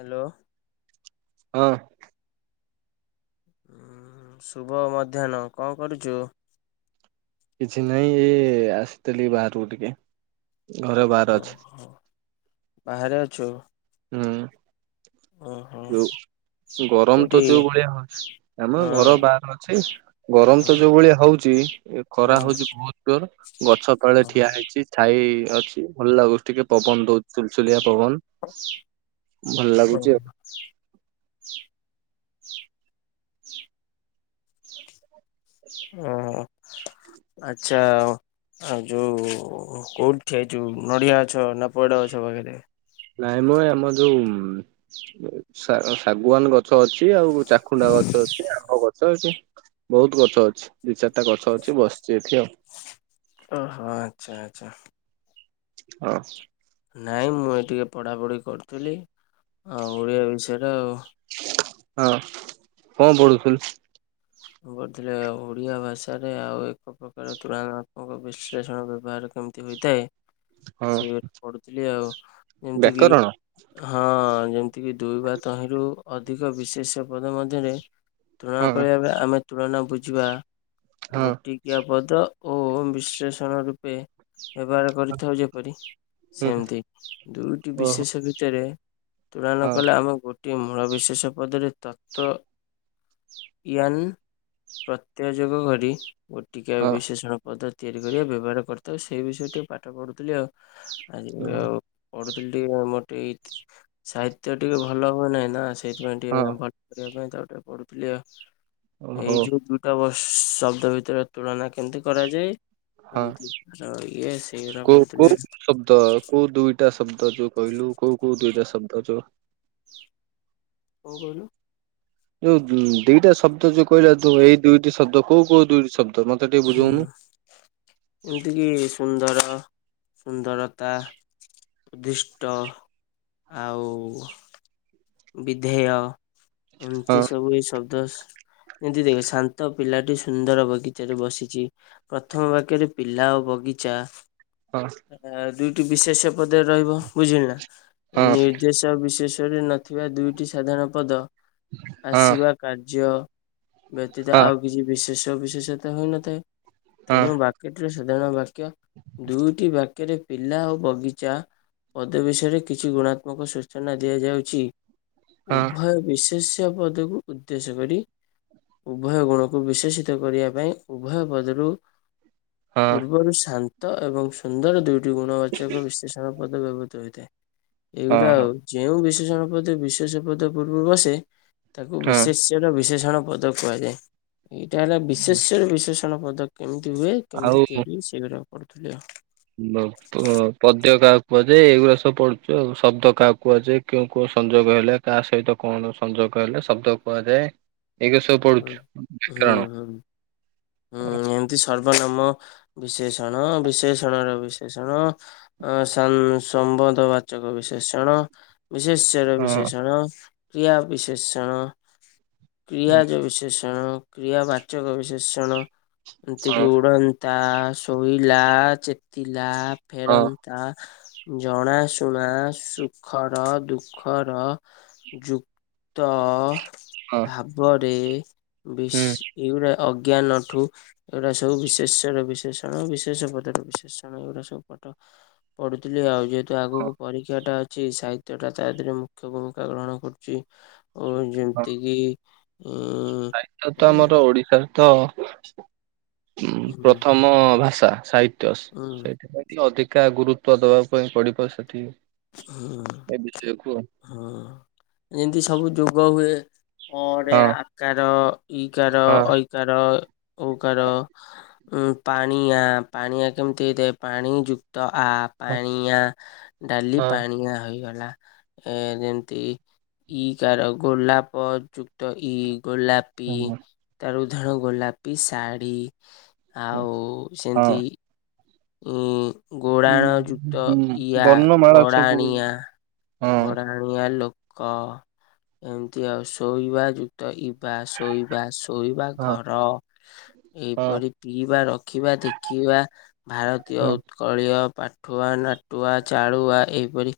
Hello. ହଁ ଶୁଭ ମଧ୍ୟାହ୍ନ କଣ କରୁଛୁ, କିଛି ନହିଁ ଏ ଆସିଥିଲି ବାହାରକୁ ଟିକେ ଘରେ ବାହହାର ଅଛି ଓହୋ ବାହାରେ ଅଛୁ ହୁଁ ଓହୋ ଯୋଉ ଗରମ ତ କୋଉଠି? ଯୋଉ ଭଳିଆ ଆମ ଘର ହଁ ବାହାର ଅଛି ଗରମ ହଁ ତ ଯୋଉ ଭଳିଆ ହଉଛି, ହଁ ଖରା ହଉଛି ବହୁତ ଜୋର ଗଛ ତଳେ ଠିଆ ହେଇଛି ଛ [inaudible] ଏଇ ଅଛି ଭଲ ଲାଗୁଛି ଟିକେ ପବନ ଦଉଛି ଚୁଲ ଚୁଲିଆ ପବନ ଭଲ ଲାଗୁଛି ହଁ ଆଉ ଆ [inaudible] ଏ ହଁ ଆଚଛା ଆଉ ଯୋଉ କୋଉଠିଠି ଏ ଯୋଉ ନଡିଆ ଅଛ ନା ପଡ ଅଛ ବଖରେ ନାଇଁ ମୁ ଆମ ଯୋଉ ଶାଗୁଆାନ ଗଛ ଅଛି ଆଉ ଚାଖୁଣ୍ଡା ଗଛ ଅଛି ଆମ୍ବ ଗଛ ଗ ଅଛି ବହୁତ ଗଛ ଅଛି ଦି ଚାରିଟା ଗଛ ଅଛି ବସିଛି ଏଠି ଆଉ ଓହୋ ଆଚ୍ଛା ଆଚଛା ହଁ ନହିଁ ମୁଁ ଏ ଟିକି ପଢ଼ାପଢ଼ି କରୁଥିଲି ଆଉ ଓଡ଼ିଆ ବିଷୟରେ ଆଉ ହଁ କଣ ପଢୁଥିଲ ଥିଲେ ଓଡ଼ିଆ ଭାଷାରେ ଆଉ ଏକ ପ୍ରକାର ତୁଳନାତ୍ମକ ବିଶ୍ଳେଷଣ ବ୍ୟବହାର କେମିତି ହୋଇଥାଏ ହଁ ସେ ପଢୁଥିଲି ଆଉ ଯେମିତି କିି ବ୍ୟାକରଣ। ହଁ ଏତିକି ଦୁଇବା ତହିଁରୁ ଅଧିକ ବିଶେଷ ପଦ ମଧ୍ୟରେ ତୁଣା ହଁ କରିବା ଆମେ ତୁଳନା ବୁଝିବା ହଁ ଗୋଟିକିଆ ପଦ ଓ ବିଶ୍ଳେଷଣ ରୂପେ ହେବହାର କରିଥାଉ ଯେପରି ସେମିତି ଦୁଇଟି ହୁଁ ବିଶେଷ ଭିତରେ ତୁଳନ ହଁ କଲେ ଆମେ ଗ ୋଟି ମୂଳ ବିିଶେଷ ପଦରେ ତତ୍ଵ ୟନ୍ ପ୍ରତ୍ୟାଯୋଗ କରି ଗୋ ଟିକେ ହଁ ବିଶେଷଣ ପଦ୍ଧତି ତିଆରି କରିବା ବ୍ୟବହାର କରିଥାଉ ସେଇ ବିଷୟରେ ଟିକେ ପାଠ ପଢ଼ୁଥିଲି ଆଉ ଆଜି ଆଉ ପଢୁଥିଲି ଟିକେ ମୋର ଟେ ସାହିତ୍ୟ ଟିକେ ଭଲ ହୁଏ ନାହିଁ ନା ସେଇଥିପାଇଁ ଟିକେ କରିବା ପାଇଁ ଗଟେ ପଢୁଥିଲି ଆଉ। ଏଇ ଓହୋ ଯୋଉ ଦୁଇଟା ବର୍ଷ। ଶବ୍ଦ ଭିତରେ ତୁଳନା କେମିତି କରାଯାଏ ଇ। ହଁ କୋଉ କୋଉ ଶବ୍ଦ କୋଉ ଦୁଇଟା ଶବ୍ଦ ଯୋଉ କହିଲୁ କୋଉ କୋଉ ଦୁଇଟା ଶବ୍ଦଛ? କଣ କହିଲୁ? ଯୋଉ ଦିଟା ଶବ୍ଦ ଯୋଉ କହିଲା ତ ଏଇ ଦୁଇଟି ଶବ୍ଦ କୋଉ କୋଉ ଦିଇଟି ଶବ୍ଦ? ମତେ ଟିକେ ହୁଁ ବୁଝଉନୁ। ଏମିତିକି ସୁନ୍ଦର। ସୁନ୍ଦରତା ଉଦ୍ଦିଷ୍ଟ। ଆଉ ବିଧେୟ। ହଁ ଏମିତି ସବୁ ଏଇ ସବ ଯେମିତି ଦେଖ ଶାନ୍ତ ପିଲାଟି ସୁନ୍ଦର ବଗିଚାରେ ବସିଛି। ପ୍ରଥମ ବାକ୍ୟରେ ପିଲା ଓ ବଗିଚା ହଁ ଆ ଦୁଇ ବିଶେଷ୍ୟ ପଦରେ ରହିବ ବୁଝିଲୁ ନା। ହଁ ନିର୍ଦ୍ଦେଶ ବିଶେଷ୍ [unintelligible] ଥିବା ଦୁଇଟି ସାଧାରଣ ପଦ ହଁ ଆସିବା କାର୍ଯ୍ୟ। ବ୍ୟତୀତ ହଁ ଆଉ କିଛି ବିଶେଷ ଚବିଶେଷତ ହୋଇଉନଥାଏ। ହଁ ତେଣୁ ବାକ୍ୟ ଟିର [unintelligible] ଦୁଇଟି ବ୍ୟକ୍ତି ପିଲା ଓ ବଗିଚା ପଦ ବିଷୟରେ କିଛି ଗୁଣାତ୍ମକ ସୂଚନା ଦିଆଯାଉଛି। ହଁ ଉଭୟ ବିଶେଷ ଉ ପଦକୁ ଉଦ୍ଦେଶ୍ୟ କରି ଉଭୟ ଗୁଣକୁ ବିଶେଷିତ କରିବା ପାଇଁ। ଉଭୟ ପଦରୁ ହଁ ପୂର୍ବରୁ ଶାନ୍ତି ଏବଂ ସୁନ୍ଦର ଦୁଇ ଗୁଣବାଚକ ବିଶ୍ଳେଷଣ ପଦ ବ୍ୟବହୃତ ହୋଇଥାଏ। ଏଇ ଗୁଡା ହଁ। ଯେଉଁ [unintelligible] ଦ ବିଶୋଷ ପଦ ପୂର୍ବରୁ ବସେ। ତାକୁ ହଁ ହଁ ବିଶେସ୍ୟର ବିଶେଷ ଭୀଷଣ ପଦ କୁହାଯାଏ। ଏଇଟା ହେଲା ବିଶେସ୍ୟର ବିଶେଷ ପ ପଦ କେମିତ୍ ଦୁହେ କେମିତି ଆଉ ତିଆରି ସେଗୁଡା କରୁଥିଲି ଆଉ। ପଦ୍ୟ କାହାକୁ କୁହାଯାଏ। ଏଇଗୁଡା ସବୁ ପଢୁଛୁ ଆ ଶବ୍ଦ କାହାକୁ କୁହାଯାଏ। କେଉ କୋଉ ସଂଯୋଗ ହେଲେ କାହା ସହିତ କଣ ସଂଯୋଗ ହେଲେ ଶବ୍ଦ କୁହାଯାଏ। ଏଇଗୁରା ସବୁ ପଢୁଛୁ। ହଁ ହୁଁ କାରଣ ହୁଁ ହଁ ହୁଁ ଏମିତି ସର୍ବନାମ ବିଶେଷଣ ବିଶେଷଣ ର ବିଶେଷଣ ସମ୍ବନ୍ଧ ବାଚକ ବିଶେଷଣ ବିଶେଷର ହଁ ବିଶେଷଣ କ୍ରିୟା ବିଶେଷଣ ହୁଁ କ୍ରିୟାଜ ବିଶେଷଣ କ୍ରିୟା ବାଚକ ବିଶେଷଣ ତି କି ଗଡ଼ [inaudible] ତା ଶୋଇଲା ଚେତିଲା [inaudible] ହଁ ଫେରନ୍ତା ଜଣା ଶୁଣା ସୁଖର ଦୁଃଖର ଯୁକ୍ତ ହଁ ଭାବ େ [inaudible] ବେଶ ହୁଁ। ଏଇଗା [inaudible] ଅଜ୍ଞାନଠୁ ଏଗୁଡା ସବୁ ବିଶେଷ ର ବିଶେଷଣ ବିଶେଷ ପଦର ବିଶେଷଣ ଏଗୁଡା ସବୁ ପାଠ ପଢୁଥିଲି ଆଉ ଯେହେତୁ ଆଗକୁ ପରୀକ୍ଷାଟା ଅଛି ସାହିତ୍ୟ ଟା ତା ଦେହରେ ମୁଖ୍ୟ ଭୂମିକା ଗ୍ରହଣ କରୁଛି, ଓ ହଁ ଯେମିତି କିି ଉଁ ସାହିତ୍ୟ ତ ଆମର ଉଁ ଓଡିଶାର ତ [inaudible] ପ୍ରଥମ ଭାଷା ସାଇତ୍ ଉଁ ସେଇଥିପାଇଁ ଟିକ ଅଧିକ କା ଗୁରୁତ୍ୱ ଦେବା ପାଇଁ ପଡ଼ିବ ସେଠି ଉଁ ଏ ବିଷୟ କୁହ [inaudible] ହଁ ଯେମିତି ସବୁ ଯୋଗ ହୁଏ କ ହଁ ଆକାର ଇକାର ହଁ ଇକାର [inaudible] ଓକାର [inaudible] ଉଁ ପାଣିଆ ପାଣିଆ କେମିତି ହେଇଥାଏ ପାଣି ତ ହଁ ପାଣିଆ ଡାଲି ପାଣିଆ ହୋଇଗଲା ଏ ଯେମିତି ଇଗ ଆ ଗୋଲାପଥ ଯୁକ୍ତ ଇଗ ଗୋଲାପି ହଁ ହଁ। ତାର [inaudible] ଧଣ ଗୋଲାପୀ ଶାଢ଼ୀ ହଁ ଆଉ ସେମତି ହଁ। ହୁଁ ହୁଁ ଗୋଡ଼ାଣ ଜୁତ ହୁଁ ଇଆା ବର୍ଣ୍ଣମାଳା ସବୁ ଗୋଡ଼ାଣିଆ ହଁ ଗଡ଼ାଣିଆ ଲୋକ କ ଏମିତି ଆଉ ଶୋଇବା ଯୁକ୍ତଇ ବା ଶୋଇବା ଶୋଇବା ହଁ ଘର ହଁ ଏଇପରି ପିଇବା ରଖିବା ଦେଖିବା ଭାରତୀୟ ହଁ ଉତ୍କଳ ପାଠୁଆ ନାଟୁଆ ଚାଳୁଆ ଏଇପରି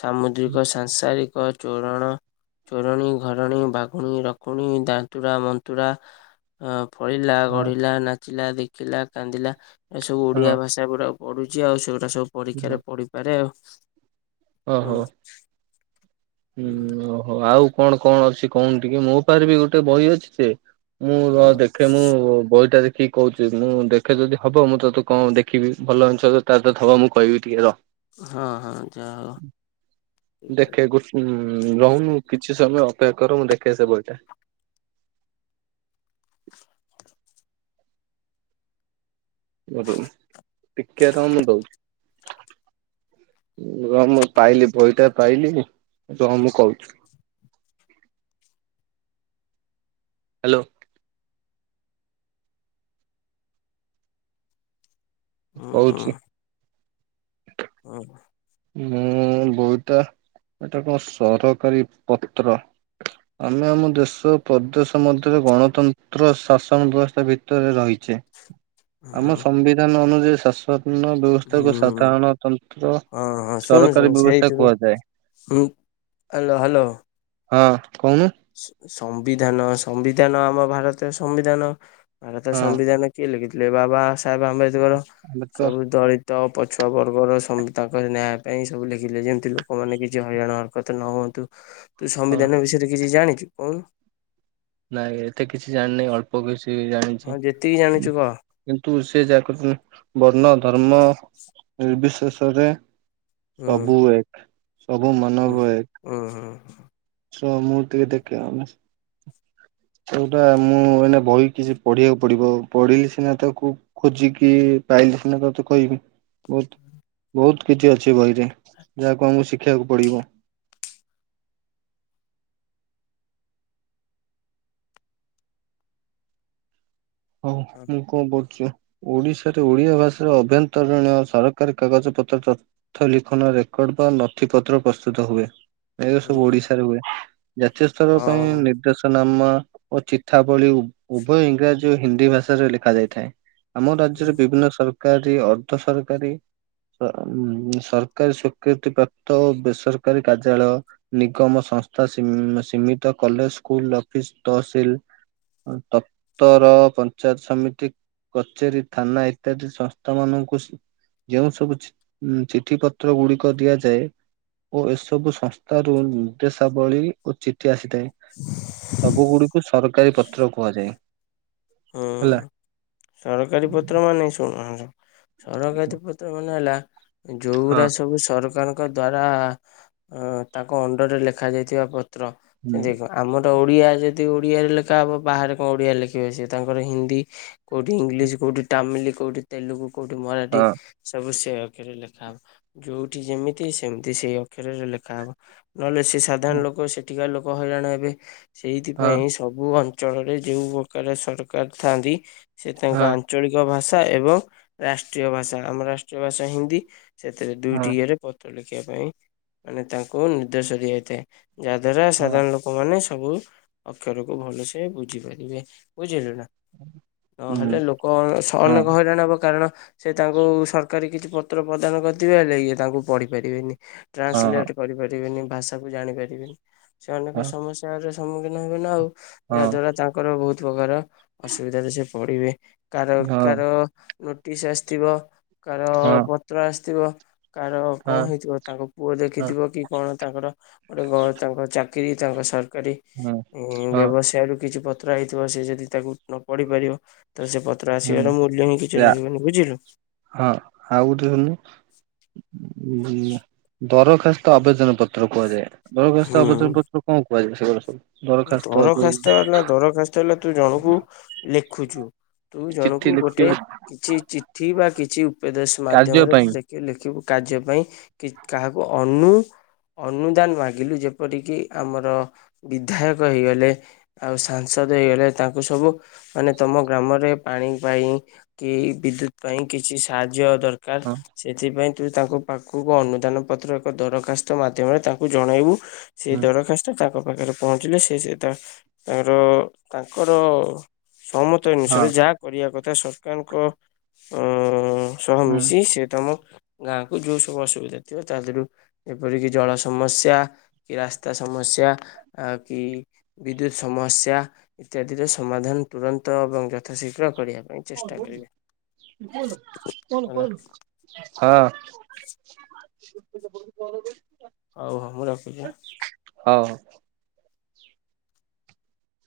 ସାମୁଦ୍ରିକ ଓ ସାଂସାରିକ ଚୋରଣ ଚୋରଣୀ ଘରଣୀ ବାଘୁଣୀ ରକୁଣୀ ଦାନ୍ତୁରା ମନ୍ତୁରା ଫଳିଲା ହଁ ଗଢିଲା ନାଚ ିଲା ଦେଖିଲା କାନ୍ଦିଲା ଏ ସବୁ ଓଆ ଭାଷା ଗୁରଡା ପଢୁଛି ଆଉ ସୋ ସବୁ ହଁ ପରୀକ୍ଷାରେ ପଢିପାରେ ଆଉ ଓହୋ। ହଁ ହୁଁ ଓହୋ ଆଉ କଣ କଣ ଅଛି କଣ ଟିକେ ମୋ ପାାରିବି ଗୋଟେ ବହି ଅଛି ସେ ମୁଁ ହୁଁ ଦେଖେ ମୁଁ ବହିଟା ଦେଖେ ଠିକ କହୁଛି ମୁଁ ଦେଖେ ଯଦି ହବ ମୁଁ ତୋତେ କଣ ଦେଖିବି ଭଲ ଜିନିଷ ତା ତ ହବ ମୁଁ କହିବି ଟିକେ ରହ ହଁ ହଁ ଯାଉ ହୁଁ ରହୁନୁ କିଛି କିଛି ସମୟ ଅପେକ୍ଷା କର ମୁଁ ଦେଖେଇସ ବଇଟା ଅ ଟିକରାନଣ୍ଡାଉ ର ମୁଁ ପାଇଲି ବହିଟା କହଲି କି [unintelligible] କହୁଛି। ହ୍ୟାଲୋ। ଓ ହୋ। କହୁଛି ହୁ। ମୁଁ ବଉତା ଏଟା କଣ ସରକାରୀ ପତ୍ର ଆମେ ଆମ ଦେଶ ପ୍ରଦେଶ ମଧ୍ୟରେ ଗଣତନ୍ତ୍ର ଶାସନ ବ୍ୟବସ୍ଥା ଭିତରେ ରହିଛେ। ହୁଁ ଆମ ହୁଁ। ସମ୍ବିଧାନ ଅନୁ ଶାଶ୍ୱତ ବ୍ୟବସ୍ଥାକୁ ହୁଁ ସାଧାରଣତନ୍ତ୍ର ହଁ ହଁ ଶୁଣୁ ଶୁଣୁ ସେଇଥିରୁୁ ହାଲୋ ହାଲୋ ହଁ କହୁନୁ? ସମ ସମ୍ବିଧାନ ସମ୍ବିଧାନ ଆମ ଭାରତୀୟ ସମ୍ବିଧାନ ଭାରତ ହଁ ସମ୍ବିଧାନ କିଏ ଲେଖିଥିଲେ? ବ୍ଲେବା ବାସ୍ ସାହେବ ଆମ୍ବେଦକର ଆମ୍ବେଦକର ସବୁ ଦଳିତ ତ ପଛୁଆ ବର୍ଗର ସବୁ ତାଙ୍କର ନ୍ୟାୟ ପାଇଁ ସବୁ ଲେଖିଲେ ଯେମିତି ଲୋକମାନେ କିଛି ହଇରାଣ ହରକତ ନ ହୁଅନ୍ତୁ। ତୁ ହଁ ସମ୍ବିଧାନ ବିଷୟରେ କି ଜାଣିଛୁ କହିବୁ। ନାଇଁ ଏତେ କିଛି ଜାଣିନି ଅଳ୍ପ କିଛି ବି ଜାଣିଛି ହଁ ଯେତିକି କି ଜାଣିଛୁ କହ କିନ୍ତୁ [unintelligible] ବର୍ଣ୍ଣ ଧର୍ମ ନିର୍ବିଶେଷରେ ହୁଁ ସବୁ ଏକ ସବୁ ହୁଁ। ମାନବ ଏକ। ହୁଁ ହୁଁ [unintelligible] ଦେଖିବା ଆନ । ସେଇଟା ମୁଁ ଏଇନା ବହି କିଛି ପଢିବାକୁ ପଡିବ ପଢିଲି ସିନା ତାକୁ ଖୋଜିକି ପାଇଲେ ସିନା ତତେ କହିବି ବହୁତ ବହୁତ କିଛି ଅଛି ବହିରେ ଯାହାକୁ ଆମକୁ ଶିଖିବାକୁ ପଡିବ। ହଁ ମୁଁ କଣ ବୋଲୁଚି? ଓଡ଼ିଶାରେ ଓଡ଼ିଆ ଭାଷାର ଅଭ୍ୟନ୍ତରୀଣ ସରକାରୀ କାଗଜପତ୍ର ତଥ୍ୟ ଲିଖନ ରେକର୍ଡ ବା ନଥିପତ୍ର ପ୍ରସ୍ତୁତ ହୁଏ। ଏ ସବୁ ହୁଁ ଓଡିଶାରେ ହୁଏ। ଜାତୀୟ ସ୍ତର ପାଇଁ ହଁ ନିର୍ଦ୍ଦେଶନା ମ ଚିଠା ବଳି ଉଭୟ ଇଂରାଜୀ ଯୋଉ ହିନ୍ଦୀ ଭାଷାରେ ଲେଖା ଯାଇଥାଏ। ଆମ ରାଜ୍ୟରେ ବିଭିନ୍ନ ସର ସରକାରୀ ଅର୍ଦ୍ଧ ସରକାରୀ ସ ସରକାରୀ ସୀକୃତି ପ୍ରାପ୍ତ ଓ ବେସରକାରୀ କାର୍ଯ୍ୟାଳୟ ନିଗମ ସଂସ୍ଥା ସି ସୀମିତ କଲେଜ ସ୍କୁଲ ଅଫିସ ତହସିଲ ତପ୍ତର୍ ପଞ୍ଚାୟତ ସମିତି କଚେରୀ ଥାନା ଇତ୍ୟାଦି ସଂସ୍ଥା ମାନଙ୍କୁ ଯେଉଁ ସବୁ ଚି ଚିଠି ପତ୍ର ଗୁଡିକ ଦିଆଯାଏ ଓ ଏସବୁ ସଂସ୍ଥ ରୁ ନିର୍ଦ୍ଦେଶାବଳୀ ଓ ଆସିଥାଏ ସବୁ ଗୁଡିକୁ ସର ସରକାରୀ ପତ୍ର କୁହାଯାଏ। ହୁଁ ହେଲା। ସରକାରୀ ପତ୍ର ମାନେ ଶୁଣ ହ ସରକାରୀ ପତ୍ର ମାନେ ହେଲା ଯୋଉଗୁଡା ହଁ ସବୁ ସରକାରଙ୍କ ଙ୍କ ଦ୍ଵାରା ତାଙ୍କ ଅଣ୍ଡରରେ ଲେଖା ଯାଇଥିବା ୍ର ସେ ହୁଁ ଦେଖ ଆମର ଓଡ଼ିଆ ଯଦି ଓଡିଆରେ ଲେଖା ହବ ବାହାରେ କଣ ଓଡିଆ ଲେଖିବେ ସେ ତାଙ୍କର ହିନ୍ଦୀ କୋଉଠି ଇଂଲିଶ କୋଉଠି ତାମିଲ କୋଉଠି ତେଲୁଗୁ କୋଉଠି ମରାଠୀ ହଁ ସବୁ ସେ ଅକ୍ଷରେ ଲେଖା ହବ ଯୋଉଠି ଯେମିତି ସେମିତି ସେଇ ଅକ୍ଷରରେ ଲେଖା ହବ ନହେଲେ ସେ ସାଧାରଣ ଲୋକ ସେଠିକା ଲୋକ ହଇରଣ ଏବେ ହଁ ସେଇଥିପାଇଁ ସବୁ ଅ ଅଞ୍ଚଳରେ ଯଉଁ ପ୍ରକାର ସର କରିଥାନ୍ତି ସେ ତାଙ୍କ ହଁ ଆଞ୍ଚଳିକ ଭାଷା ଭାଷା ଏବଂ ରାଷ୍ଟ୍ରୀୟ ଭାଷା ଆମର ରାଷ୍ଟ୍ରୀୟ ଭାଷା ହିନ୍ଦୀ ସେଥିରେ ହଁ ଦୁଇଟି ଇଏରେ ପତ୍ର ଲେଖ ଶିଖିବା ପାଇଁ ମାନେ ତାଙ୍କୁ ନିର୍ଦ୍ଦେଶ ଦିଆଯାଇଥାଏ ଯାହା ଦ୍ଵାରା ହଁ ସାଧାରଣ ଲୋକ ମାନେ ସବୁ ଅକ୍ଷରକୁୁ ଭଲସେ ବୁଝି ପାରିବେ ବୁଝିଲୁ ନା ହଁ ନହେଲେ ଲୋକ ହଁ ଅନେକ ହଇରାଣ ହବ କାରଣ ସେ ତାଙ୍କୁ ସରକାରୀ କିଛି ପତ୍ର ପ୍ରଦାନ କରିଥଥିବା ହେଲେ ଏ ତାଙ୍କୁ ପଢି ପାରିବେନି ଟ୍ରାନ୍ସଲେଟ ହଁ କରିପାରିବେନି ଭାଷାକୁ ଜାଣିପାରିବିନି ସେ ଅନେକ ସମସ୍ୟା ସମ୍ମୁଖୀନ ହେବେନ ଆଉ ଯାହା ହଁ। ଦ୍ଵାରା ତାଙ୍କର ବହୁତ [unintelligible] ଅସୁବିଧାାରେ ସେ ପଡିବେ କାର ହଁ କାର ନୋଟିସ୍ ଆସିଥିବ କାର ହଁ ପତ୍ର ଆସି ଥିବା କାର କଣ ହଁ ହେଇଥିବ ତାଙ୍କ ପୁଅ ହଁ ଦେଖିଥିବ କି କଣ ତାଙ୍କର ଗୋଟେ ଗ ତାଙ୍କ ଚା କି ତାଙ୍କ ସାର୍ ତରକାରୀ ହଁ ଉ ହଁ ବ୍ୟବସାୟ ର କିଛି ତା ହେଇଥିବ ସେ ଯଦି ତାକୁ ନ ପଢିପାରିବ ତ ସେ ପତ୍ର ହଁ ଆସିବାର ମୂଲ୍ୟ ହିଁ କିଛି ଯା ରହିବନି ବୁଝିଲୁ। ହୁଁ ଦରଖାସ୍ତ ଆବେଦନ ପତ୍ର କୁହାଯାଏ। ବଳଗସ୍ତ ହୁଁ। ଆବର୍ଜନ ପତ୍ର କଣ କହିବି ସେଗୁଡାକ ସବୁ। ଦରଖାସ୍ତ ହେଲା ଦରଖାସ୍ତ ହେଲା ତୁ ଜଣକୁ ଲେଖୁଛୁ। ତୁ ଚିଠି ଜଣକୁ ଗୋଟେ ଲେଖିବା କିଛି ଚିଠି ବା କିଛି ଉପେ କାର୍ଯ୍ୟ ପାଇଁ ମାଧ୍ୟମରେଖି ଲେଖିବୁ। କାର୍ଯ୍ୟ ପାଇଁ କାହାକୁ ଅନୁ ଅନୁଦାନ ମାଗିଲୁ ଯେପରିକି ଆମର ବିଧାୟକ ହେଇଗଲେ ଆଉ ସାଂସଦ ହୋଇଇଗଲେ ତାଙ୍କୁ ସବୁ ମାନେ ତମ ଗ୍ରାମରେ ପାଣି ପାଇଁ କି ବିଦ୍ୟୁତ ପାଇଁ କିଛି ସାହାଯ୍ୟ ଯ ଦରକାର ହଁ ସେଥିପାଇଁ ତୁ ତାଙ୍କ ପାଖକୁ ଅନୁଦାନ ପତ୍ର ଏକ ଦରଖାସ୍ତ ମାଧ୍ୟମରେ ତାଙ୍କୁ ଜଣାଇବୁ। ସେ ହୁଁ ଦରଖାସ୍ତ ତା ମୋ ପାଖରେ ପହଞ୍ଚିଲେ ସେ ସେ ତା ତାଙ୍କର ତାଙ୍କର ସମସ୍ତ ହଁ ଜିନିଷରେ ଯାହା କରିବା କଥା ଏଟା ସରକାରଙ୍କ ଉଁ ସହ ହୁଁ ମିଶି ସେ ତମ ଗାଁ କ ଯୋଉ ସବୁ ଅସୁବିଧା ଥିବ ତା ଦେହରୁ ଏପରିକି ଜଳ ସମସ୍ୟା କି ରାସ୍ତା ସମସ୍ୟା ଆ କି ବିଦ୍ୟୁତ୍ ସମସ୍ୟା ଇତ୍ୟାଦିର ସମାଧାନ ତୁରନ୍ତ ଏବଂ ଯଥାଶୀଘ୍ର କରିବା। ପାଇଁ ଚେଷ୍ଟା କରିବେ ହେଲା [unintelligible] ହଁ। ହଉ ହଉ ମୁଁ ରଖୁଛି ଆଁ। ହଉ।